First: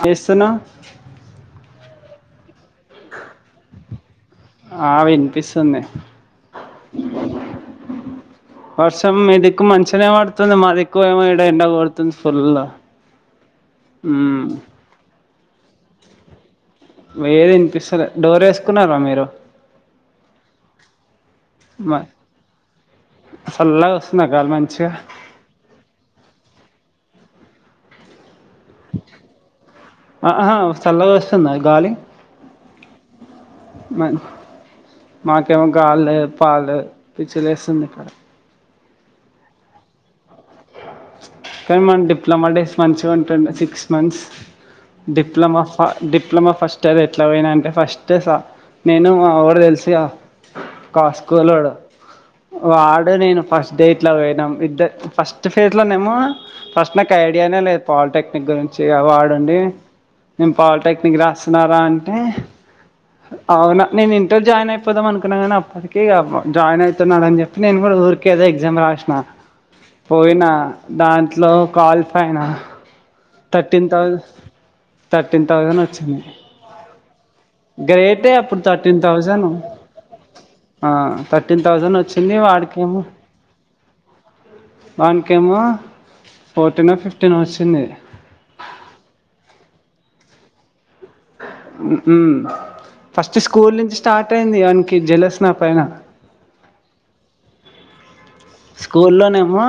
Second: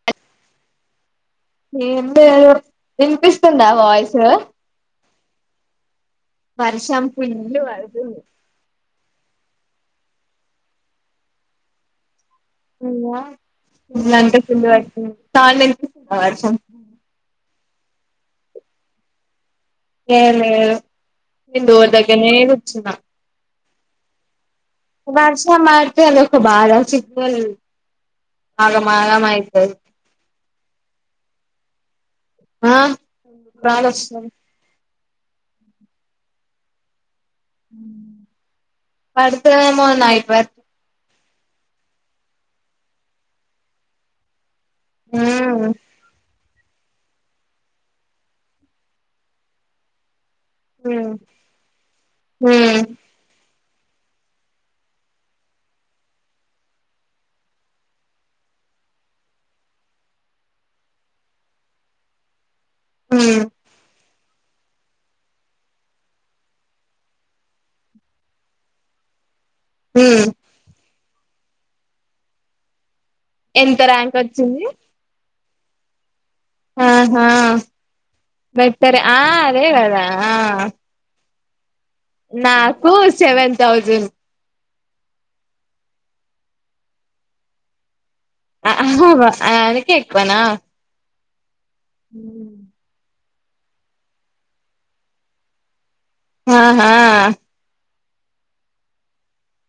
చేస్తున్నావ్ ఎం లేదు ఇనిపిస్తుందా వాయిస్ ఇన్పిస్తుంది వర్షాం ఫుల్లు వాడుతుంది వర్షం మీ దిక్కు మంచనే పడుతుంది మా దిక్కు ఏమో ఇడ ఎండ కొడుతుంది ఫుల్ అవునా ఫుల్లు అంటే ఉమ్ ఫుల్లు వాడుతుంది వర్షం సౌండ్ ఇనిపిస్తుందా ఏది ఇనిపిస్తలే డోర్ ఏసుకున్నారా మీరు ఏ లేదు నేన్ డోర్ దగ్గరనే కూర్చున్న సళ్ళగొస్తుందా గాలి మం వర్షం పడితే అదొక బాధ చివ్వల్ ఆహా చల్లగోస్తుందా గాలి ఆహ్ మ- గాలోస్తుంద్ మాకేమో గల్లేదు పడ్లేదు పిచ్చిలేస్తుంది ఇక్కడ పడుతదేమో నైట్ వర్క్ కానీ మన డిప్లొమా డేస్ మంచిగా ఉంటుంది సిక్స్ మంత్స్ డిప్లమా మ్మ్ ఫ డిప్ డిప్లమా ఫస్ట్ ఇయర్ ఎట్లా పోయినా అంటే ఫస్ట్ సా నేను మా ఒడు తెలుసుగా కా మ్మ్ స్కూల్లోడు మ్మ్ వాడు నేను ఫస్ డే ఇట్లా పోయినాం ఇద్ద ఫస్ట్ ఫేస్లనేమో ఫస్ట్ నాకు ఐడియానే లేదు పాలిటెక్నిక్ గురించి వాడుండి నేను పాలిటెక్నిక్ రాస్తున్నారా అంటే మ్మ్ అవునా నేనిన్ ఇంటర్ జాయిన్ అయిపోదాం అనుకున్నా కానీ అప్పటికిగా జాయిన్ అయితున్నాడు అని చెప్పి నేను కూడా ఊరికేదో ఎగ్జామ్ రాసిన మ్మ్ పోయినా దాంట్లో క్వాలిఫై అయినా ఎంత థర్టీన్ ర్యాంక్ థౌజండ్ వచ్చింది థర్టీన్ థౌజండ్ వచ్చింది ఆహా గ్రేటే అప్పుడు బెట్టరే థర్టీన్ ఆ థౌజండ్ అదే కదా ఆ థౌజండ్ వచ్చింది నాకు వాడికేమో సెవెన్ థౌజండ్ వాన్కేమో ఫోర్టీన్ ఓ ఫిఫ్టీన్ ఓ వచ్చింది ఆ ఆహా ఆయనకే ఎక్కువన ఉహ్ ఫస్ట్ స్కూల్ నుంచి స్టార్ట్ అయింది ఆన్కి జలస్ నా పైన ఆ హా స్కూల్లో నేమో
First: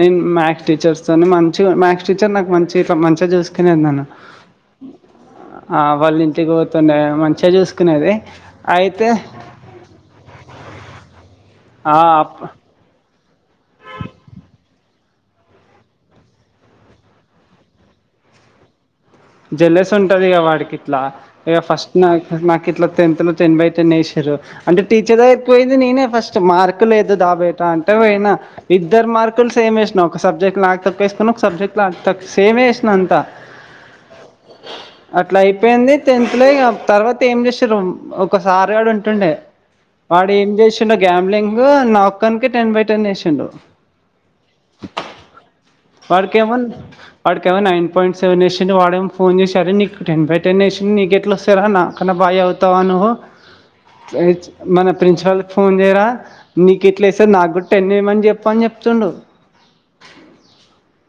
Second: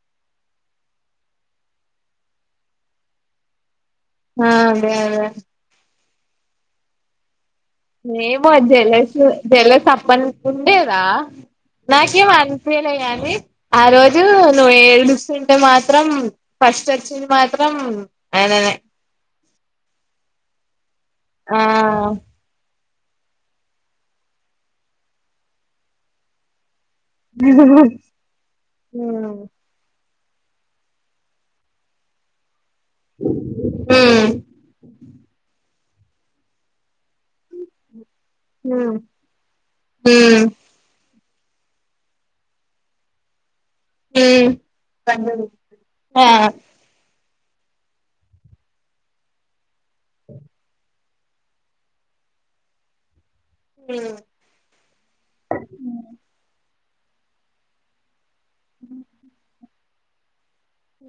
నేను మ్యాథ్స్ టీచర్స్ తోని మంచి మ్యాథ్స్ టీచర్ నాకు మంచిగిట్ల మంచిగా చూసుకునేది నన్ను ఆ అదే అదే ఆ, వాళ్ళ ఇంటికి పోతుండే మంచిగా చూస్ ఏమో జెలస్ జెలస్ అప్పనుండుండేదా నాకేం అనిపియాలే గని ఆ రోజు నువ్ ఏడుస్తుంటే మాత్రం ఫస్ట్ వచ్చింది మాత్రం అననే జల్లేెస్ ఉంటది ఇక వాడికిట్లా ఇక ఆ ఫస్ట్ నా నాకు ఇట్లా టెన్త్ లో టెన్ బై టెన్ వేసిరు అంటే టీచర్ దగ్గర కి పోయింది నేనే ఫస్ట్ మార్క్ లు లేదు దాబేట అంటే హ్మ్ పోయినా ఇద్దరు మార్కులు సేమ్ ఏసినము ఒక సబ్జెక్ట్లానాకు తప్పు వేసుకొని ఒక సబ్జెక్ట్లాతప్పే ఏసిన సేమే ఏసీన అంత హ్మ్ అట్లా అయిపోయింది టెన్త్ లో ఇగ తర్వాత ఏం చేసారు ఒక సార్ గాడు ఉంటుండే వాడు హ్మ్ ఏం చేసిండే గ్యాంలింగ్ నాక్కన్ కి టెన్ బై టెన్ వేసిండు ఉమ్ ఆ వాడికిమోన్ నైన్ పాయింట్ సెవెన్ వేసింది వాడని ఫోన్ చేసారే నీకు టెన్ బై టెన్ వేసింది నీకే ఎట్లా వస్తయి రా నాకన్నా బా చదువుతావా నువ్వు మన ప్రిన్సిపాల్ క ఫోన్ చేయరా నీకు ఎట్లా వేస్తాది నాకు గుడా టెన్ చేయ్ చెప్పు అని చెప్తుండు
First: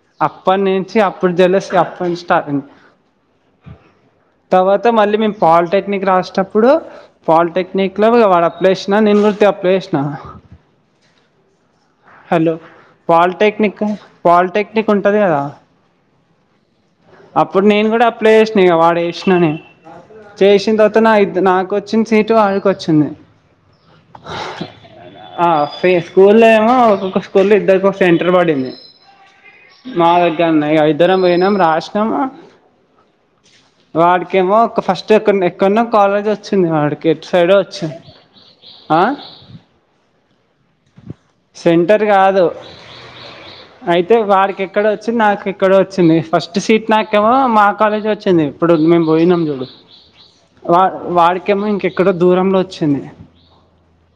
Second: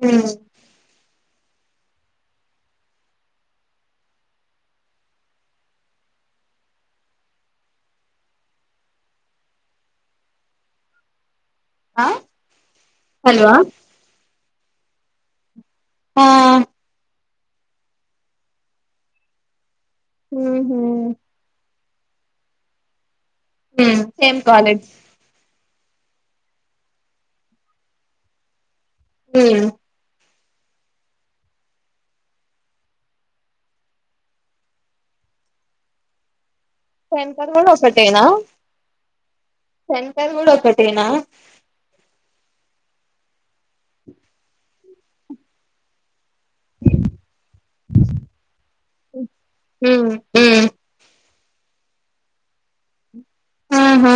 హ్మ్ అప్ప నుంచి అప్పుడు జలస్ అప్ప నుంచి స్టార్ట్ అయింది తర్వాత మళ్ళీ మేము పాలిటెక్నిక్ రాసేనప్పుడు పాలిటెక్నిక్ లో వాడు అప్లసిన నేను అప్లైసిన ఆ హలో హలో పాలిటెక్నిక్ పాలిటెక్నిక్ ఉంటది కదా ఆ అప్పుడు నేను కూడా అప్లై చేసిన వాడేసిన చేసిన ఉహు తర్వాత నా నాకు వచ్చిన సీటు ఆడికి వచ్చింది ఉమ్ సేమ్ కాలేజ్ స్కూల్లో ఏమో ఒక్కొక్క స్కూల్లో ఇద్దరుకొ సెంటర్ పడింది మా ఇగ ఉన్నాయి ఇద్దరం పోయినాం రాసినం వాడికేమో ఒక ఫస్ట్ ఎక్క ఎక్కడన్నా కాలేజ్ వచ్చింది వాడికి ఎటు సెంటర్ సైడ్ కూడా వచ్చ ఒకటేనా ఆ సెంటర్ కూడా ఒకటేనా సెంటర్ కాదు అయితే వాడికి ఎక్కడో వచ్చింది నాకు ఎక్కడో వచ్చింది ఫస్ట్ సీట్ నాకేమో మా కాలేజీ వచ్చింది ఇప్పుడు మేము పోయినాం చూడు ఉమ్ ఉమ్ వాడికేమో ఇంకెక్కడో దూరంలో వచ్చింది ఆహా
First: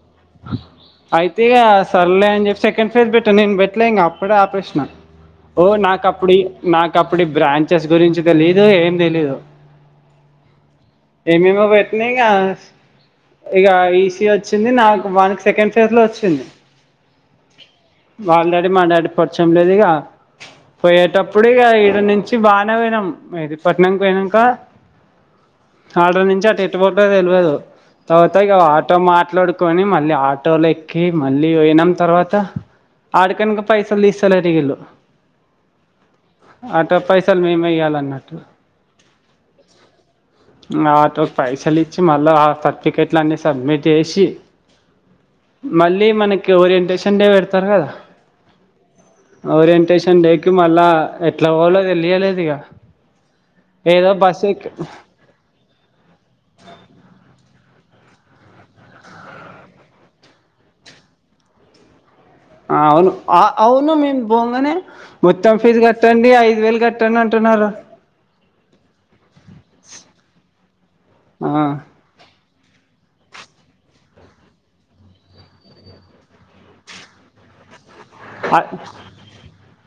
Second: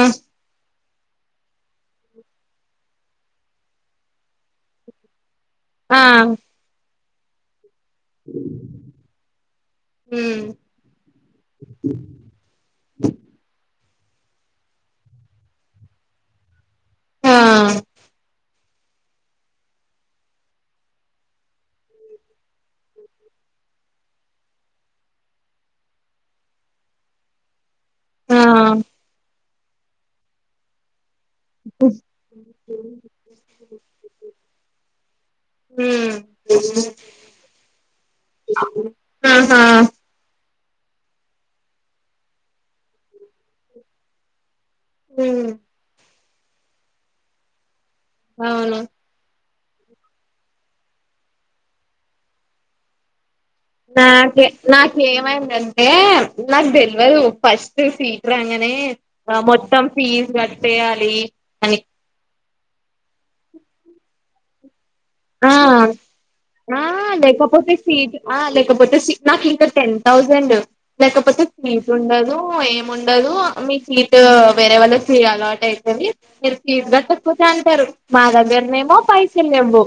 అయితే ఇక సర్లే అని చెప్పి సెకండ్ ఫేజ్ పెట్టాను నేను పెట్టలే ఇంక అప్పుడే ఆపేసిన ఓ ఆ నాకుప్పుడు నాకప్పుడు బ్రాంచెస్ గురించి తెలీదు ఏం తెలీదు ఉమ్ ఏమేమో బెట్నేంగా వచ్చింది నాకు వానికి సెకండ్ ఫేజ్ లో వచ్చింది ఆ వాళ్ళ దగ మా డాడి పరిచయం లేదు ఇగ పోయేటప్పుడు ఇక ఇడ నుంచి వచ్చి బాగానే పోయినాం ఇది మెహదిపట్ణంనికి పోయినమ్క ఆడ్ర నుంచి అటు ఎట్టు పోతదో తెలువదు తర్వాత ఆ ఆటో మాట్లాడుకొని మళ్ళీ ఆటోలో ఎక్కి మళ్ళీ పోయినం తర్వాత ఆడికి పోయినంక పైసలు తీస్తలేరు ఇగ వీళ్ళు ఉమ్ ఆ పైసలు మేముయ్యాలన్నట్టు ఆహా ఆటోకి పైసలు ఇచ్చి మళ్ళా ఆ సర్టిఫికెట్లు అన్నీ సబ్మిట్ చేసి ఉమ్ మళ్ళీ మనకి ఓరియంటేషన్ డే పెడతారు కదా అవును ఓరియంటేషన్ డేకి మళ్ళా ఎట్లా పోవలో తెలియలేదు ఇక నాకే నాకేమైందంటే నాకు తేలవదు ఫస్ట్ సీట్ రాంగానే మొత్తం ఫీజు కటేయాలి అని అవును అవును మేము పొంగానే ఆ మొత్తం ఫీజు కట్టండి అని ఆ లేకపోతే సీట్ ఆ లేకపోతే నాకు ఇంకా టెన్ థౌసండ్ లేకపోతే సీట్ ఉండదు ఎం ఉండదు ఉండదు మీ సీట్ వేరే వాళ్ళ కీ అలాట్ అయితది మీరు ఫీజు కట్టకపోతే అంటారు మా ఆ దగ్గరనేమో పైసలు లేవు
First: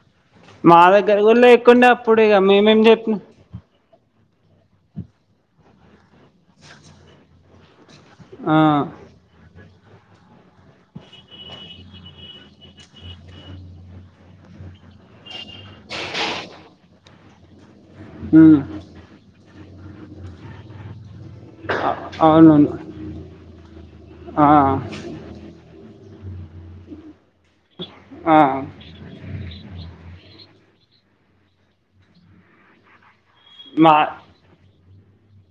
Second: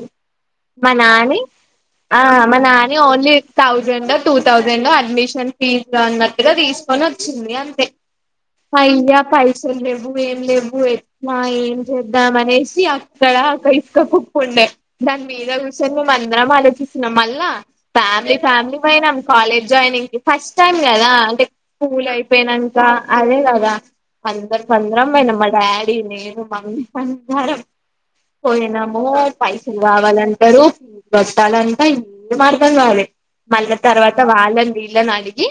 మా దగ్గర నానే కూడా లేకుండే అప్పుడు ఆ ఇక మా మేమేం నానే చెప్పినాం only thousand two thousand admission fee గా అన్నట్టుగా తీసుకొని వచ్చింది అంతే ఆ, అైగా పై [unintelligible] అసలు లేవు ఏం లేవు ఎ ఏం చేద్దాం అనేసి అక్కడ అక్క ఇసుక కుక్కుండే దాని మీద కూర్చొని మేము అందరం ఆలోచిస్తున్నాం మళ్ళా ఫ్యామిలీ ఉమ్, ఫ్యామిలీ పోయినం కాలేజీ కి జాయినింగ్ కి ఫస్ట్ టైమ్ కదా స్కూల్ అవునవును అయిపోయినాంక అదే కదా ఆ, అందరు అందరం పోయినాం మా డాడీ నేను మమ్మీ అందరం ఆ, పోయినాము పైస కావాలంటారు కట్టాలంటా ఏమి అర్థం కాాలే మళ్ళా మా తర్వాత వాళే ఇలా నడిగి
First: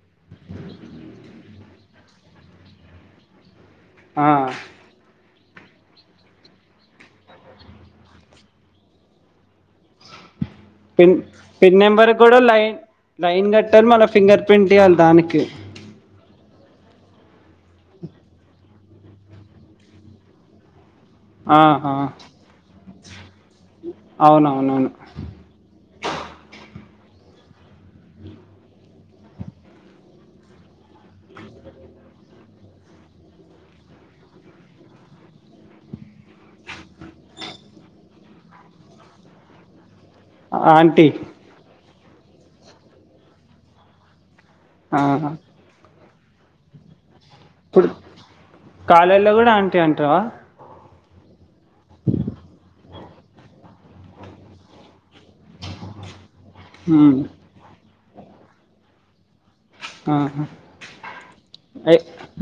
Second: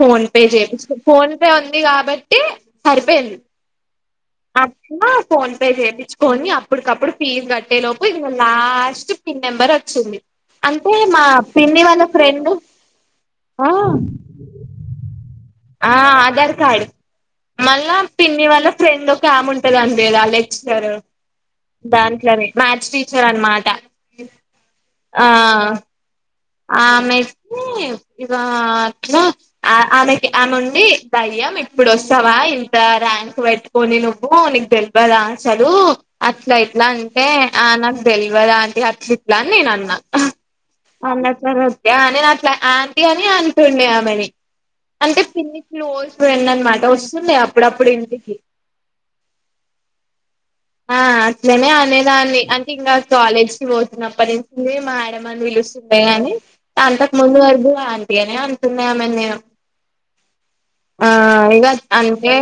ఫోన్ పే చేపిచి ఫోన్ పే ఉంది కాబట్టే సరిపోయింది ఆ, అప్పుడు ఫోన్ పే చేపించుకోని అప్పటికప్పుడు ఫీజు కట్టే లోపు లాస్ట్ పిన్ నెంబర్ వచ్చింది అంటే పిన్ మా పిన్ పిన్ని వాళ్ళ నెంబర్ ఫ్రెండ్ కూడాలైన్ లైన్ ఆ కట్టాలి మళ్ళ ఫింగర్ ప్రింట్ ఇయ్యాలి దానికి ఆ ఆధార్ కార్డ్ మళ్ళా పిన్ని వాళ్ళ ఫ్రెండ్ ఒక ఆమె ఉంటది అంటగా లెక్చరర్ ఆహా, దాంట్లోనే మ్యాథ్స్ టీచర్ అన్నమాట అవునవునవును ఆ ఆమె ఇవా ఆమెకి ఆమె ఉండి దయ్యం ఇప్పుడు వస్తావా ఇ ఇంత ర్యాంక్ పెట్టుకొని నువ్వు నీకు తెల్వదా అసలు అట్లా ఇట్లా అంటే ఆ నాకు తెల్వదా అంటె అట్లా ఇట్లా అని నేను అన్నా అ అన్నట్లు అ నేను అట్లా ఆంటీ అని అంటుండే ఆమెని ఆ, అంటే పిన్నికి క్లోజ్ ఫ్రెండ్ అన్నమాట వసు ఇప్పుడు కాలేజ్ లొ కూడా ఆంటీ అంటావా ఆ అట్లనే అనే దాన్ని అంటే ఇంకా కాలేజ్కి పోతున్నప్పటి నుంచి మేడం అని పిలుస్తుండే కాని అంతకు ఉమ్, ముందు వరకు ఆంటీఅనే అంటున్న ఆమె ని నేను ఆహా. ఆ ఇగ ఏ- అంతే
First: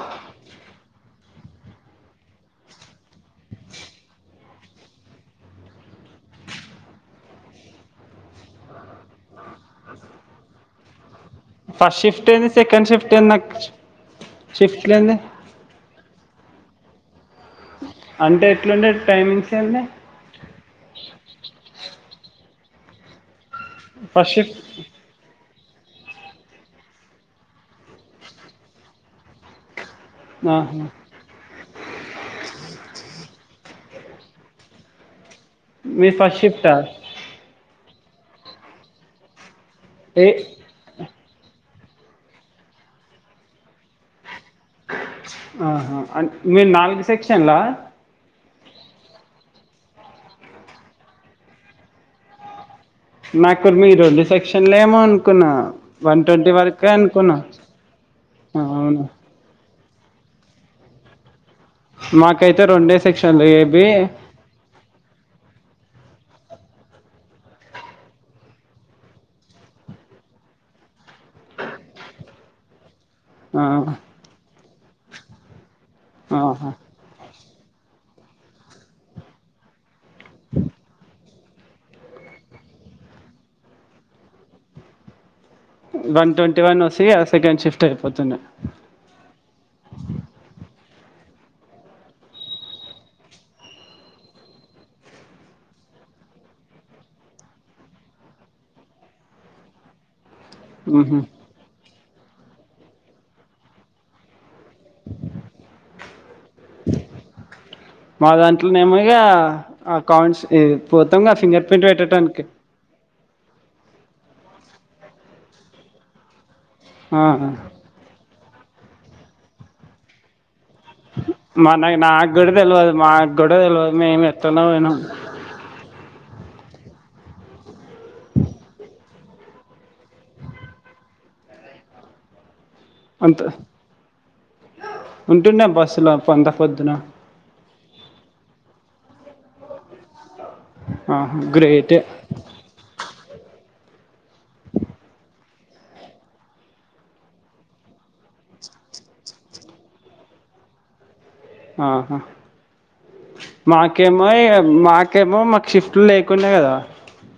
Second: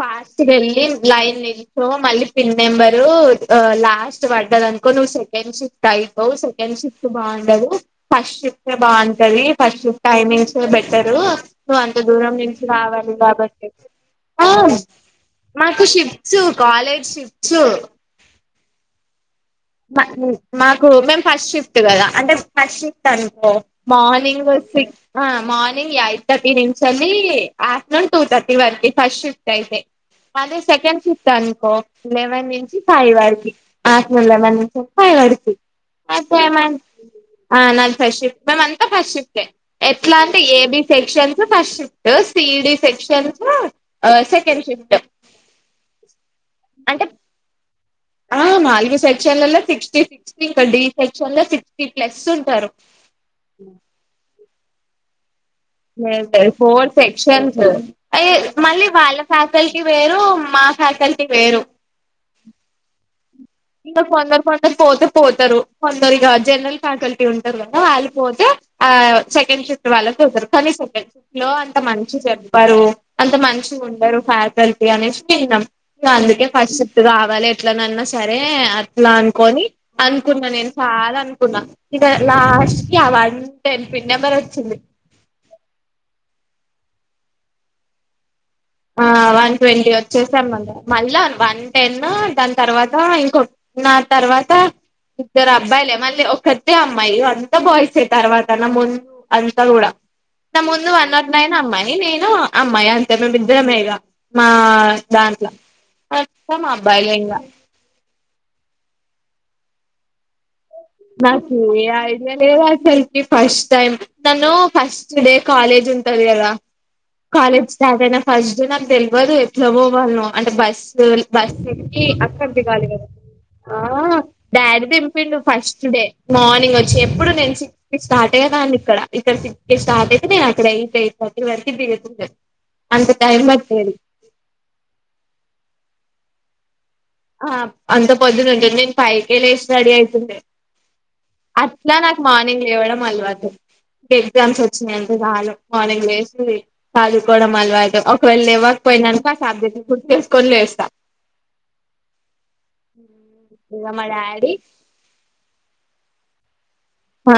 ఫాస్ట్ గా ఎళ్ళి లైన్ నిల్చొ మళ్ళీ పిన్ నెంబరు లాస్ట్ పడ్ ఉంటదనుకో నువ్వు సెకండ్ షిఫట్ అయిపోవు సెకండ్ షిఫ్ బావుండదు ఫస్ట్ షిఫ్టే బావుంటది ఫస్ట్ టైమింగ్స్ బెటరు నువ్వు అంత ఫస్ట్ షిఫ్ట్ దూరం ఏంది నుంచి సెకండ్ రావాలి కాబట్టి షిఫ్ట్ లు ఎంది షిఫ్ట్ కాలేజ్ షిఫ్ట్స అంటే ఎట్లుండే టైమింగ్స్ ఏంది మాకు మేం ఫస్ట్ షిఫ్ట్ కదా అంటే ఫస్ట్ షిఫ్ట్ అనుకో ఫస్ట్ మార్నింగ్ షిఫ్ట్ సిక్స్ ఆ మార్ని ది అయిథర్టీ నుంచేలీ ఆఫ్టర్నూన్ టూ తర్టీ వరకు ఫస్ట్ షిఫ్ట్ అయితే అదే ఆహా. సెకండ్ ఫిఫ్త్ అనుకో లెవెన్ నుంచి ఫైవ్ వారకి ఆఫ్టర్ లెవెన్ ఫై వరకి మీరు ఫస్ట్ అప్పుడు షిఫ్టా ఏమైన్ ఆ నా ఫస్ట్ షిఫ్ మీము అంతా ఫస్ట్ ిఫ్టే ఎట్లా ఏ అంటే AB section first shift ED sections ఆ సే ఆహా అ మీయి నాలుగు అంటే సెక్షన్లా ఆ నాలుగు సెక్షన్లలో సిక్స్టీ సిక్స్టీ ఇంకా డి సెక్షన్ లో సిక్స్టీ ప్లస్ ఉంటారు నాకు మీ రెండు సెక్షన్ లేమో అను లేదు లేదు ఫోర్ సెక్షన్స్ యి అ ఆ, మళ్ళీ అవును వాళ్ళ ఫ్యాకల్టీ వేరు మా ఫ్యాకల్టీ వేరు మాకైతే రెండే సెక్షన్లు ఏబి ఇంకా కొందరు కొందరు పోతే పోతారు కొందరు ఇగ జనరల్ ఫ్యాకల్టీ ఉంటారు కదా వాళ్ళు పోతే ఆ సెకండ్ షిఫ్ట్ వాళ్ళకి పోతారు కానీ సెకండ్ షిఫ్ట్ లో లో అంత మంచిగ చెప్పారు అంత ఆ మంచిగా ఉండరు ఫ్యాకల్టీ అనేసి విన్నాం ఇగ అందుకే ఆహా ఫస్ట్ షిఫ్ట్ కావాలే అట్లనన్న సరే అట్లా అనుకోని అనుకున్నా నేను చాలా అనుకున్నా ఇగ లాస్ట్ కి వన్ టెన్ పిన్ నెంబర్ వచ్చింది వన్ ట్వంటీ వన్ వస్తే ఇగ సెకండ్ షిఫ్ట్ అయిపోతుండే ఆ వన్ ట్వంటీ వచ్చేసాం మళ్ళ మళ్ళా వన్ టెన్ దాని తర్వాత ఇంకొట్ దాని తర్వాత ఇద్దరు అబ్బాయిలే మళ్ళీ ఒక్కతె అమ్మాయి ఇగ అంత బాయిసే తర్వాత నా ముందు అంత కూడా అ నా ముందు వన్ నాట్ నైన్ అమ్మాయి నేను అమ్మాయి అంతే మీము ఇద్దరమే ఇగ మా దాంట్ల మొత్తం అబ్బాయిలే ఇంగ మా దాంట్లనేమో ఇగ అకౌట్స్ ఈ నాకు ఏ ఐడియా లేదు అసల్ కి ఫస్ట్ టైమ్ నన్ను ఫస్ట్ డే కాలేజ్ ఉంటది కద ఆ కాలేజ్ స్టార్ట్ అయిన ఫస్ట్ డే నాకు తెలియదు ఎట్లా పోవాళ్నో అంటే బస్ మా నా బస్సేక్కి నాకు అక్కడ కూడా దిగాలిి తెలవదు కదా మాకు కూడా తెలవదు ఆ మేము ఎట్లనో డాడీ పోయినాం దింపిండు ఫస్ట్ తె మార్నింగ్ వచ్చి ఎప్పుడు నేను సిక్స్ కి స్టార్ట్ అయ్యే దాన్ని ఇక్కడ ఇక్కడ సిక్కి స్టార్ట్ అయితే నేను అక్కడ ఎయి ఏయిట్ తర్టీ వరకి దిగుతుండే టైం అంత పట్టేది ఉంటుండే బస్సులు అంత పొద్దున ఆ అంత పొద్దున ఉంటుంది నేను పైకే లసి రెడీ అయితుండే ఆహా! అట్లా గ్రేటే. నాకు మార్నింగ్ లేవడం అలవాటు ఎగ్జామ్స్ వచ్చినాయంటే చాలు మార్నింగ్ లేచి చదువుకోవడం అల్వాటు అయితే ఒకవేళ లేవకపోఇందనుకో ఆ సబ్జెక్ట్ ను గుర్తు చేసుకొని లే ఆహా ఇగ మా మాకేమో డాడీ మాకేమో మాకు షిఫ్ట్ లే కొన్నే కదా ఆ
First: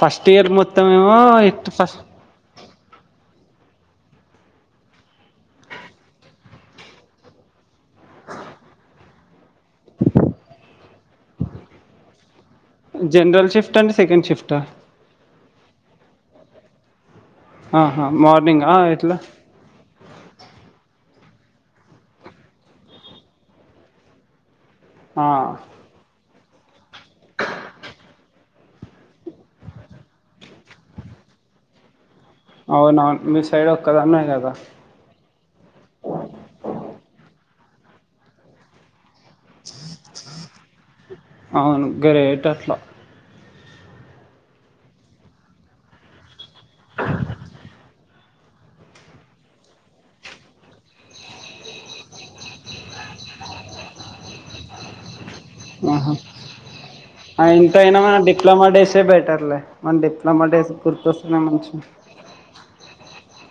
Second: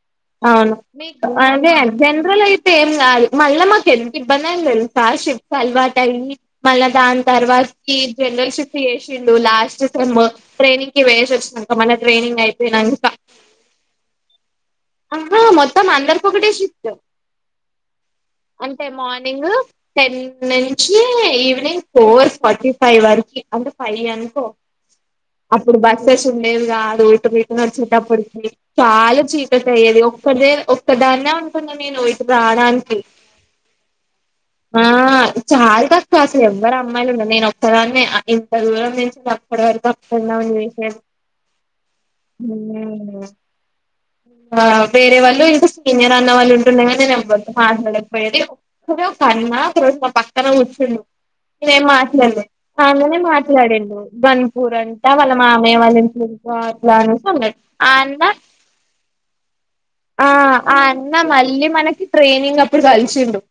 ఫస్ట్ ఇయర్ అవును మొత్తం ఏమో మీకు ఎట్ అదే ఫస్ట్ జనరల్ అయితే ఏం కాదు మళ్ళా మాకు ఎంత ఇబ్బంది ఆఇంది తెలుసా షిప్స్ అలవాటు అయ్యి మళ్ళా దాని తర్వాతికి జనరల్ షిఫ్ట్ చేసిండు లాస్ట్ సేమ్ము ట్రైనింగ్ కి పోయేషి వచ్చినంక మన ట్రైనింగ్ అయిపోయినంక జనరల్ షిఫ్ట్ అండ్ సెకండ్ షిఫ్టా? ఆహా మొత్తం అందరికి ఒకటే షిఫ్ట్ ఆహా! మార్నింగా అంటే ఎట్లా? మార్నింగ్ టెన్ నుంచి ఈవినింగ్ ఫోర్ ఫార్టీ ఫైవ్ వరకి అంటే ఫై అనుకో ఆ! అప్పుడు బస్సెస్ ఉండేవి కాదు ఇటు రిటనర్స్ అప్పటికి చాలా చీకటి అయ్యేది ఒక్కట్దే ఒక్కదాన్నే ఉంటున్న నేను రావడానికి అవునా మీ సైడ్ ఒకక్క ఆ చాలా తక్కువ అసలు ఎవ్వరు అమ్మాయిలు ఉండ నేన్ ఓక్ అస్తలాన్ని ఇంత దూరం నుంచి అప్పటి వరకు అప్పుడుందామ అని చేసను అవును గరేట హ్మ్ ఆ వేరే వాళ్ళు ఇంకా సీనియర్ అన్నవాళ్ళు ఉంటున్నా కాని నేను అవ్వద్ మాట్లాడకపోయేది కన్నా ఒక రోజు మా పక్కన కూర్చుండు ఎం మాట్లాడలే తనే మాట్లాడిండు బన్పూర్ అంటా వాళ్ళ మామే ఆహా! వాళ్ళట్లా ఆ, అ ఎంతైనా మన అంద డిప్లొమా డేసే బెటర్లే. మన ఆ డిప్లొమా డేస్ అన్న గుర్తొస్తున్నాయి మళ్ళీ మంచిగా. మనకి ట్రెనింగ్ అప్పుడు కలిసిండు